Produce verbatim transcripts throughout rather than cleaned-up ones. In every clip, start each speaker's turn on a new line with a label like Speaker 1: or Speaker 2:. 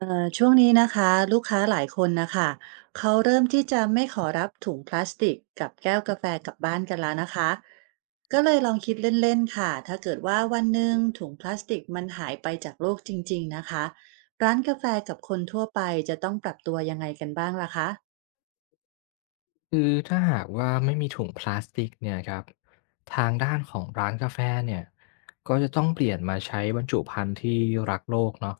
Speaker 1: เอ่อช่วงนี้นะคะลูกค้าหลายคนนะคะเขาเริ่มที่จะไม่ขอรับถุงพลาสติกกับแก้วกาแฟกลับบ้านกันแล้วนะคะก็เลยลองคิดเล่นๆค่ะถ้าเกิดว่าวันหนึ่งถุงพลาสติกมันหายไปจากโลกจริงๆนะคะร้านกาแฟกับคนทั่วไปจะต้องปรับตัวยังไงกันบ้างล่ะคะ
Speaker 2: คือถ้าหากว่าไม่มีถุงพลาสติกเนี่ยครับทางด้านของร้านกาแฟเนี่ยก็จะต้องเปลี่ยนมาใช้บรรจุภัณฑ์ที่รักโลกเนาะ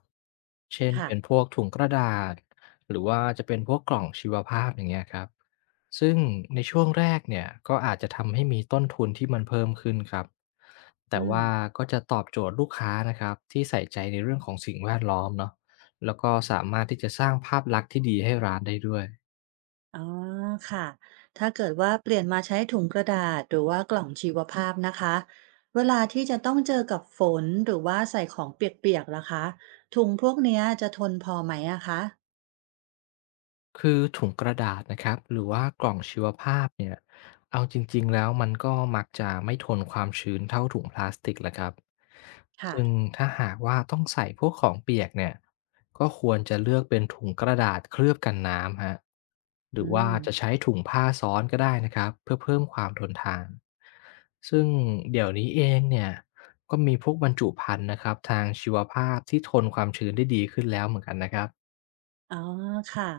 Speaker 2: เช่น
Speaker 1: ค่ะ
Speaker 2: เป็นพวกถุงกระดาษหรือว่าจะเป็นพวกกล่องชีวภาพอย่างเงี้ยครับซึ่งในช่วงแรกเนี่ยก็อาจจะทำให้มีต้นทุนที่มันเพิ่มขึ้นครับแต่
Speaker 1: อืม
Speaker 2: ว่าก็จะตอบโจทย์ลูกค้านะครับที่ใส่ใจในเรื่องของสิ่งแวดล้อมเนาะแล้วก็สามารถที่จะสร้างภาพลักษณ์ที่ดีให้ร้านได้ด้วย
Speaker 1: อ๋อค่ะ ถ้าเกิดว่าเปลี่ยนมาใช้ถุงกระดาษหรือว่ากล่องชีวภาพนะคะ เวลาที่จะต้องเจอกับฝนหรือว่าใส่ของเปียกๆล่ะคะ ถุงพวกเนี้ยจะทนพอไหมอะคะ
Speaker 2: คือถุงกระดาษนะครับหรือว่ากล่องชีวภาพเนี่ยเอาจริงๆแล้วมันก็มักจะไม่ทนความชื้นเท่าถุงพลาสติกแหละครับซึ่ง
Speaker 1: ค่ะ
Speaker 2: ถ้าหากว่าต้องใส่พวกของเปียกเนี่ยก็ควรจะเลือกเป็นถุงกระดาษเคลือบกันน้ำฮะหรือ
Speaker 1: อื
Speaker 2: ว่า
Speaker 1: ม
Speaker 2: จะใช้ถุงผ้าซ้อนก็ได้นะครับเพื่อเพิ่มความทนทานซึ่งเดี๋ยวนี้เองเนี่ยก็มีพวกบรรจุภัณฑ์นะครับทางชีวภาพที่ทนความชื้นได้ดีขึ้นแล้วเหมือนกันนะครับ
Speaker 1: อ๋อค่ะ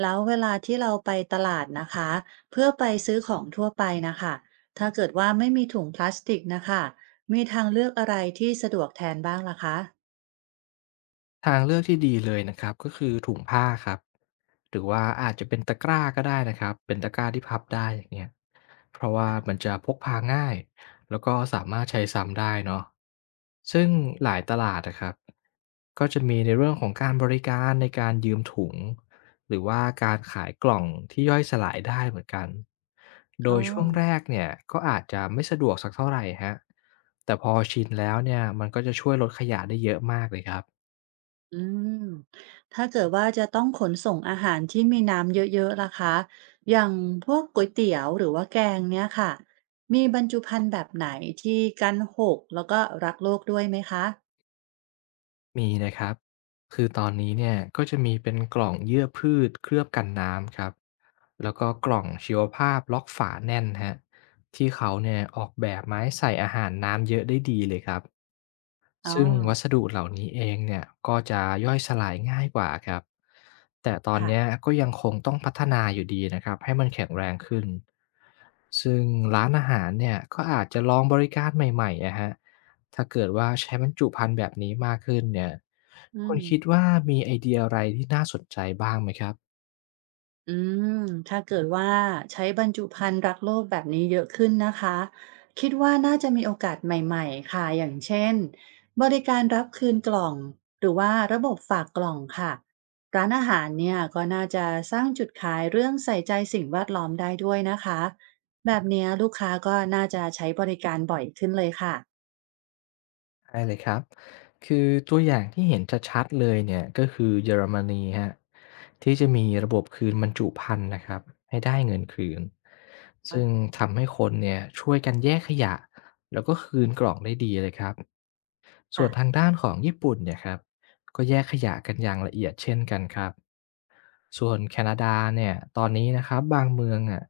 Speaker 1: แล้วเวลาที่เราไปตลาดนะคะ เพื่อไปซื้อของทั่วไปนะคะ ถ้าเกิดว่าไม่มีถุงพลาสติกนะคะมีทางเลือกอะไรที่สะดวกแทนบ้างล่ะคะ
Speaker 2: ทางเลือกที่ดีเลยนะครับก็คือถุงผ้าครับหรือว่าอาจจะเป็นตะกร้าก็ได้นะครับเป็นตะกร้าที่พับได้อย่างเงี้ยเพราะว่ามัน
Speaker 1: ค่ะ
Speaker 2: จะพกพาง่ายแล้วก็สามารถใช้ซ้ำได้เนาะซึ่งหลายตลาดนะครับก็จะมีในเรื่องของการบริการในการยืมถุงหรือว่าการขายกล่องที่ย่อยสลายได้เหมือนกันโด
Speaker 1: อ๋อ
Speaker 2: ยช่วงแรกเนี่ยก็อาจจะไม่สะดวกสักเท่าไหร่ฮะแต่พอชินแล้วเนี่ยมันก็จะช่วยลดขยะได้เยอะมากเลยครับ
Speaker 1: อืม ถ้าเกิดว่าจะต้องขนส่งอาหารที่มีน้ำเยอะๆล่ะคะ อย่างพวกก๋วยเตี๋ยวหรือว่าแกงเนี่ยค่ะ มีบรรจุภัณฑ์แบบไหนที่กันหกแล้วก็รักโลกด้วยไหมคะ
Speaker 2: มีนะครับคือตอนนี้เนี่ยก็จะมีเป็นกล่องเยื่อพืชเคลือบกันน้ำครับแล้วก็กล่องชีวภาพล็อกฝาแน่นฮะที่เขาเนี่ยออกแบบไมาให้ใส่อาหารน้ำเยอะได้ดีเลยครับ
Speaker 1: อ๋อ
Speaker 2: ซึ่งวัสดุเหล่านี้เองเนี่ยก็จะย่อยสลายง่ายกว่าครับแต่ตอน
Speaker 1: ค่ะ
Speaker 2: เนี้ยก็ยังคงต้องพัฒนาอยู่ดีนะครับให้มันแข็งแรงขึ้นซึ่งร้านอาหารเนี่ยก็อาจจะลองบริการใหม่ๆนะฮะถ้าเกิดว่าใช้บรรจุภัณฑ์แบบนี้มากขึ้นเนี่ย
Speaker 1: อื
Speaker 2: คุณ
Speaker 1: ม
Speaker 2: คิดว่ามีไอเดียอะไรที่น่าสนใจบ้างไหมครับ
Speaker 1: อืมถ้าเกิดว่าใช้บรรจุภัณฑ์รักโลกแบบนี้เยอะขึ้นนะคะคิดว่าน่าจะมีโอกาสใหม่ๆค่ะอย่างเช่นบริการรับคืนกล่องหรือว่าระบบฝากกล่องค่ะร้านอาหารเนี่ยก็น่าจะสร้างจุดขายเรื่องใส่ใจสิ่งแวดล้อมได้ด้วยนะคะแบบเนี้ยลูกค้าก็น่าจะใช้บริการบ่อยขึ้นเลยค่ะ
Speaker 2: ได้เลยครับคือตัวอย่างที่เห็นชัดๆเลยเนี่ยก็คือเยอรมนีฮะที่จะมีระบบคืนบรรจุภัณฑ์นะครับให้ได้เงินคืน
Speaker 1: อ๋
Speaker 2: ซึ่ง
Speaker 1: อ
Speaker 2: ทำให้คนเนี่ยช่วยกันแยกขยะแล้วก็คืนกล่องได้ดีเลยครับส่ว
Speaker 1: ค่ะ
Speaker 2: นทางด้านของญี่ปุ่นเนี่ยครับก็แยกขยะกันอย่างละเอียดเช่นกันครับส่วนแคนาดาเนี่ยตอนนี้นะครับบางเมืองอ่ะ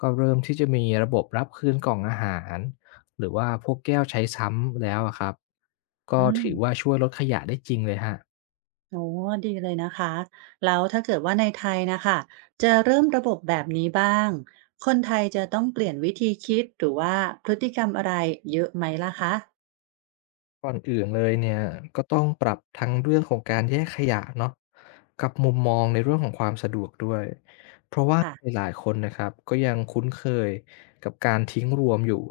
Speaker 2: ก็เริ่มที่จะมีระบบรับคืนกล่องอาหาร หรือว่าพวกแก้วใช้ซ้ำแล้วอะครับก็
Speaker 1: อื
Speaker 2: ถือว่า
Speaker 1: ม
Speaker 2: ช่วยลดขยะได้จริงเลยครับ
Speaker 1: โอ้ดีเลยนะคะแล้วถ้าเกิดว่าในไทยนะคะจะเริ่มระบบแบบนี้บ้างคนไทยจะต้องเปลี่ยนวิธีคิดหรือว่าพฤติกรรมอะไรเยอะไหมล่ะคะ
Speaker 2: ก่อนอื่นเลยเนี่ยก็ต้องปรับทั้งเรื่องของการแยกขยะเนาะกับมุมมองในเรื่องของความสะดวกด้วย
Speaker 1: ค่ะ
Speaker 2: หลายๆคนนะครับก็ยังคุ้นเคยกับการทิ้งรวมอยู่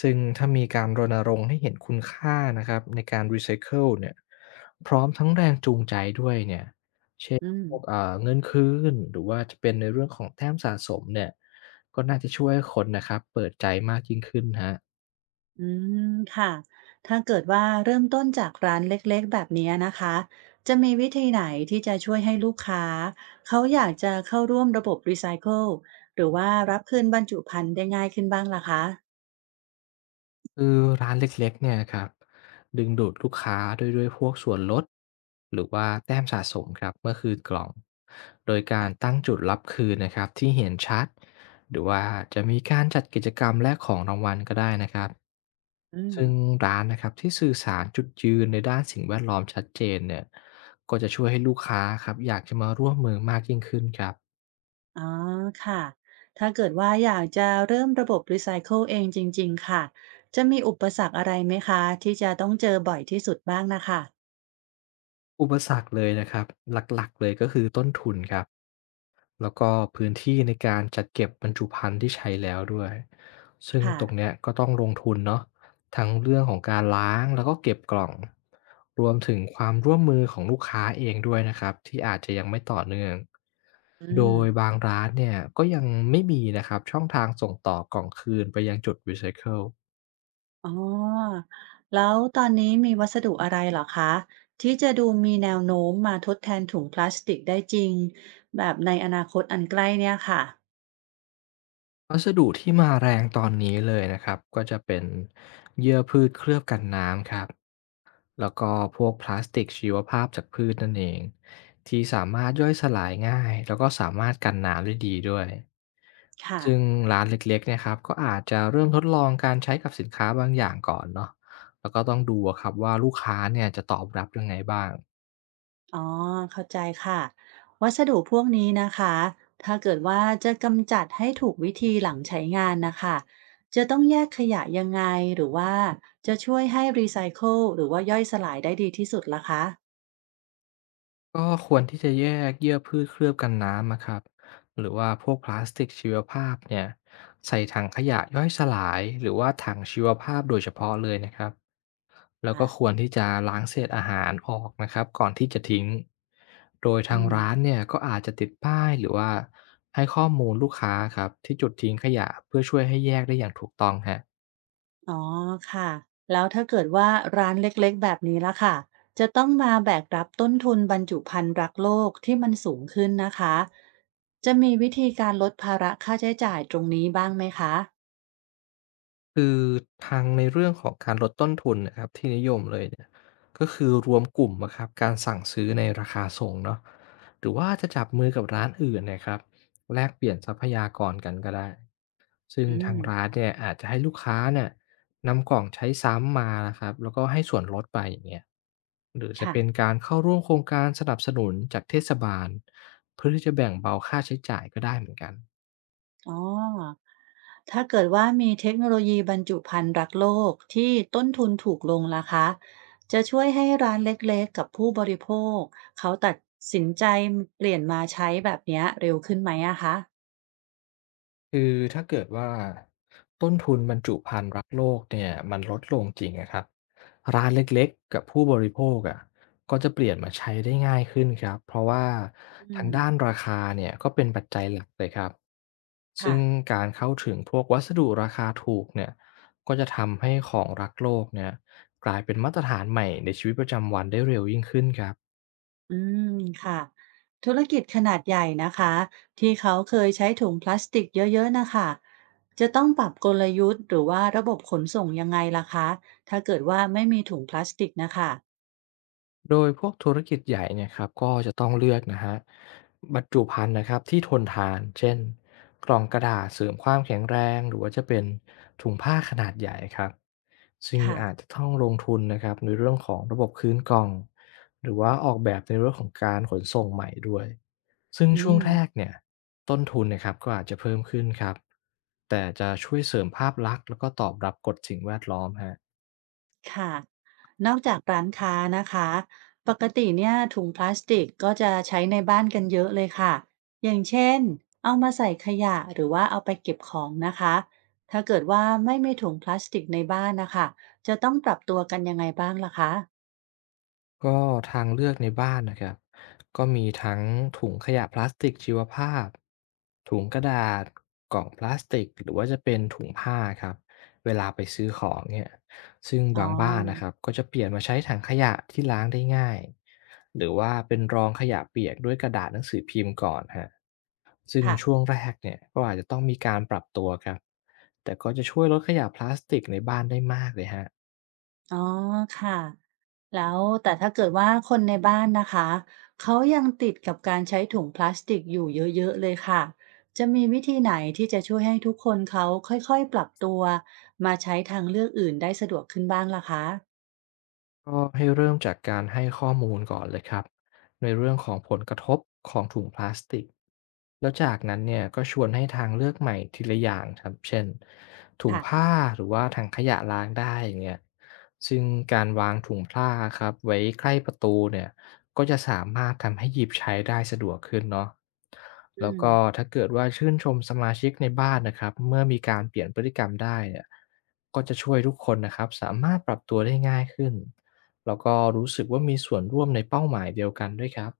Speaker 2: ซึ่งถ้ามีการรณรงค์ให้เห็นคุณค่านะครับในการรีไซเคิลเนี่ยพร้อมทั้งแรงจูงใจด้วยเนี่ยเช่น
Speaker 1: อืม
Speaker 2: พวกเอ่อเงินคืนหรือว่าจะเป็นในเรื่องของแต้มสะสมเนี่ยก็น่าจะช่วยให้คนนะครับเปิดใจมากยิ่งขึ้นครับ
Speaker 1: อืมค่ะถ้าเกิดว่าเริ่มต้นจากร้านเล็กๆแบบนี้นะคะจะมีวิธีไหนที่จะช่วยให้ลูกค้าเขาอยากจะเข้าร่วมระบบรีไซเคิลหรือว่ารับคืนบรรจุภัณฑ์ได้ง่ายขึ้นบ้างล่ะคะ
Speaker 2: คือร้านเล็กๆเนี่ยครับดึงดูดลูกค้าด้วยด้วยพวกส่วนลดหรือว่าแต้มสะสมครับเมื่อคืนกล่องโดยการตั้งจุดรับคืนนะครับที่เห็นชัดหรือว่าจะมีการจัดกิจกรรมแลกของรางวัลก็ได้นะครับ
Speaker 1: อืม
Speaker 2: ซึ่งร้านนะครับที่สื่อสารจุดยืนในด้านสิ่งแวดล้อมชัดเจนเนี่ยก็จะช่วยให้ลูกค้าครับอยากจะมาร่วมมือมากยิ่งขึ้นครับ
Speaker 1: อ๋อค่ะถ้าเกิดว่าอยากจะเริ่มระบบรีไซเคิลเองจริงๆค่ะ จะมีอุปสรรคอะไรไหมคะที่จะต้องเจอบ่อยที่สุดบ้างนะค่ะ
Speaker 2: อุปสรรคเลยนะครับหลักๆเลยก็คือต้นทุนครับ แล้วก็พื้นที่ในการจัดเก็บบรรจุภัณฑ์ที่ใช้แล้วด้วยซึ่งตรง
Speaker 1: ค่ะ
Speaker 2: เนี้ยก็ต้องลงทุนเนาะทั้งเรื่องของการล้างแล้วก็เก็บกล่องรวมถึงความร่วมมือของลูกค้าเองด้วยนะครับที่อาจจะยังไม่ต่อเนื่อง
Speaker 1: อื
Speaker 2: โด
Speaker 1: ม
Speaker 2: ยบางร้านเนี่ยก็ยังไม่มีนะครับช่องทางส่งต่อกล่องคืนไปยังจุดรีไซเคิล
Speaker 1: อ๋อ แล้วตอนนี้มีวัสดุอะไรเหรอคะที่จะดูมีแนวโน้มมาทดแทนถุงพลาสติกได้จริงแบบในอนาคตอันใกล้เนี่ยค่ะ
Speaker 2: วัสดุที่มาแรงตอนนี้เลยนะครับก็จะเป็นเยื่อพืชเคลือบกันน้ำครับ แล้วก็พวกพลาสติกชีวภาพจากพืชนั่นเองที่สามารถย่อยสลายง่ายแล้วก็สามารถกันน้ำได้ดีด้วย
Speaker 1: ค่ะ
Speaker 2: ซึ่งร้านเล็กๆเนี่ยครับก็อาจจะเริ่มทดลองการใช้กับสินค้าบางอย่างก่อนเนาะแล้วก็ต้องดูอะครับว่าลูกค้าเนี่ยจะตอบรับยังไงบ้าง
Speaker 1: อ๋อเข้าใจค่ะวัสดุพวกนี้นะคะถ้าเกิดว่าจะกำจัดให้ถูกวิธีหลังใช้งานนะคะจะต้องแยกขยะยังไงหรือว่าจะช่วยให้รีไซเคิลหรือว่าย่อยสลายได้ดีที่สุดล่ะคะ
Speaker 2: ก็ควรที่จะแยกเยื่อพืชเคลือบกันน้ำอะครับหรือว่าพวกพลาสติกชีวภาพเนี่ยใส่ถังขยะย่อยสลายหรือว่าถังชีวภาพโดยเฉพาะเลยนะครับแล้ว
Speaker 1: อ่ะ
Speaker 2: ก็ควรที่จะล้างเศษอาหารออกนะครับก่อนที่จะทิ้งโดย
Speaker 1: อื
Speaker 2: ทาง
Speaker 1: ม
Speaker 2: ร้านเนี่ยก็อาจจะติดป้ายหรือว่าให้ข้อมูลลูกค้าครับที่จุดทิ้งขยะเพื่อช่วยให้แยกได้อย่างถูกต้องฮะ
Speaker 1: อ๋อค่ะแล้วถ้าเกิดว่าร้านเล็กๆแบบนี้ละค่ะจะต้องมาแบกรับต้นทุนบรรจุภัณฑ์รักโลกที่มันสูงขึ้นนะคะจะมีวิธีการลดภาระค่าใช้จ่ายตรงนี้บ้างไหมคะ
Speaker 2: คือทางในเรื่องของการลดต้นทุนนะครับที่นิยมเลยเนี่ยก็คือรวมกลุ่มอะครับการสั่งซื้อในราคาส่งเนาะหรือว่าจะจับมือกับร้านอื่นนะครับแลกเปลี่ยนทรัพยากรกันก็ได้ซึ่ง
Speaker 1: อื
Speaker 2: ทา
Speaker 1: ม
Speaker 2: งร้านเนี่ยอาจจะให้ลูกค้าเนี่ยนำกล่องใช้ซ้ำมานะครับแล้วก็ให้ส่วนลดไปอย่างเงี้ยหรือจะ
Speaker 1: ค่ะ
Speaker 2: เป็นการเข้าร่วมโครงการสนับสนุนจากเทศบาลเพื่อที่จะแบ่งเบาค่าใช้จ่ายก็ได้เหมือนกัน
Speaker 1: อ๋อ ถ้าเกิดว่ามีเทคโนโลยีบรรจุภัณฑ์รักโลกที่ต้นทุนถูกลงล่ะคะจะช่วยให้ร้านเล็กๆกับผู้บริโภคเขาตัดสินใจเปลี่ยนมาใช้แบบเนี้ยเร็วขึ้นไหมอะคะ
Speaker 2: คือถ้าเกิดว่าต้นทุนบรรจุภัณฑ์รักโลกเนี่ยมันลดลงจริงนะครับร้านเล็กๆกับผู้บริโภคอะก็จะเปลี่ยนมาใช้ได้ง่ายขึ้นครับเพราะว่า
Speaker 1: อื
Speaker 2: ทาง
Speaker 1: ม
Speaker 2: ด้านราคาเนี่ยก็เป็นปัจจัยหลักเลยครับซึ่
Speaker 1: ค่ะ
Speaker 2: งการเข้าถึงพวกวัสดุราคาถูกเนี่ยก็จะทำให้ของรักโลกเนี่ยกลายเป็นมาตรฐานใหม่ในชีวิตประจำวันได้เร็วยิ่งขึ้นครับ
Speaker 1: อืมค่ะ ธุรกิจขนาดใหญ่นะคะที่เขาเคยใช้ถุงพลาสติกเยอะๆนะคะ จะต้องปรับกลยุทธ์หรือว่าระบบขนส่งยังไงล่ะคะ ถ้าเกิดว่าไม่มีถุงพลาสติกนะคะ
Speaker 2: โดยพวกธุรกิจใหญ่เนี่ยครับก็จะต้องเลือกนะฮะบรรจุภัณฑ์นะครับที่ทนทานเช่นกล่องกระดาษเสริมความแข็งแรงหรือว่าจะเป็นถุงผ้าขนาดใหญ่ครับซึ่ง
Speaker 1: ค่ะ
Speaker 2: อาจจะต้องลงทุนนะครับในเรื่องของระบบคืนกล่องหรือว่าออกแบบในเรื่องของการขนส่งใหม่ด้วยซึ่ง
Speaker 1: อื
Speaker 2: ช่วงแรก
Speaker 1: ม
Speaker 2: เนี่ยต้นทุนนะครับก็อาจจะเพิ่มขึ้นครับแต่จะช่วยเสริมภาพลักษณ์แล้วก็ตอบรับกฎสิ่งแวดล้อมฮะ
Speaker 1: ค่ะ นอกจากร้านค้านะคะ ปกติเนี่ยถุงพลาสติกก็จะใช้ในบ้านกันเยอะเลยค่ะ อย่างเช่นเอามาใส่ขยะหรือว่าเอาไปเก็บของนะคะ ถ้าเกิดว่าไม่มีถุงพลาสติกในบ้านนะคะ จะต้องปรับตัวกันยังไงบ้างล่ะคะ
Speaker 2: ก็ทางเลือกในบ้านนะครับก็มีทั้งถุงขยะพลาสติกชีวภาพถุงกระดาษกล่องพลาสติกหรือว่าจะเป็นถุงผ้าครับเวลาไปซื้อของเนี่ยซึ่ง
Speaker 1: อ๋
Speaker 2: บางบ้านนะค
Speaker 1: อ
Speaker 2: รับก็จะเปลี่ยนมาใช้ถังขยะที่ล้างได้ง่ายหรือว่าเป็นรองขยะเปียกด้วยกระดาษหนังสือพิมพ์ก่อนฮะซึ่งช่วง
Speaker 1: ค่ะ
Speaker 2: แรกเนี่ยก็อาจจะต้องมีการปรับตัวครับแต่ก็จะช่วยลดขยะพลาสติกในบ้านได้มากเลยฮะ
Speaker 1: อ๋อค่ะแล้วแต่ถ้าเกิดว่าคนในบ้านนะคะเขายังติดกับการใช้ถุงพลาสติกอยู่เยอะๆเลยค่ะจะมีวิธีไหนที่จะช่วยให้ทุกคนเขาค่อยๆปรับตัวมาใช้ทางเลือกอื่นได้สะดวกขึ้นบ้างล่ะคะ
Speaker 2: ก็ให้เริ่มจากการให้ข้อมูลก่อนเลยครับในเรื่องของผลกระทบของถุงพลาสติกแล้วจากนั้นเนี่ยก็ชวนให้ทางเลือกใหม่ทีละอย่างครับเช่นถุง
Speaker 1: ค่ะ
Speaker 2: ผ้าหรือว่าถังขยะล้างได้อย่างเงี้ยซึ่งการวางถุงผ้าครับไว้ใกล้ประตูเนี่ยก็จะสามารถทำให้หยิบใช้ได้สะดวกขึ้นเนาะ
Speaker 1: อื
Speaker 2: แล้ว
Speaker 1: ม
Speaker 2: ก็ถ้าเกิดว่าชื่นชมสมาชิกในบ้านนะครับเมื่อมีการเปลี่ยนพฤติกรรมได้เนี่ยก็จะช่วยทุกคนนะครับสามารถปรับตัวได้ง่ายขึ้น แล้วก็รู้สึกว่ามีส่วนร่วมในเป้าหมายเดียวกันด้วยครับ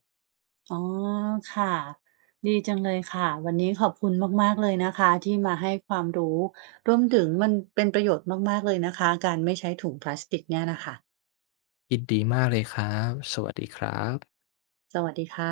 Speaker 1: อ๋อค่ะดีจังเลยค่ะวันนี้ขอบคุณมากๆเลยนะคะที่มาให้ความรู้รวมถึงมันเป็นประโยชน์มากๆเลยนะคะการไม่ใช้ถุงพลาสติกเนี่ยนะคะ
Speaker 2: ยินดีมากเลยครับ สวัสดีครับ
Speaker 1: สวัสดีค่ะ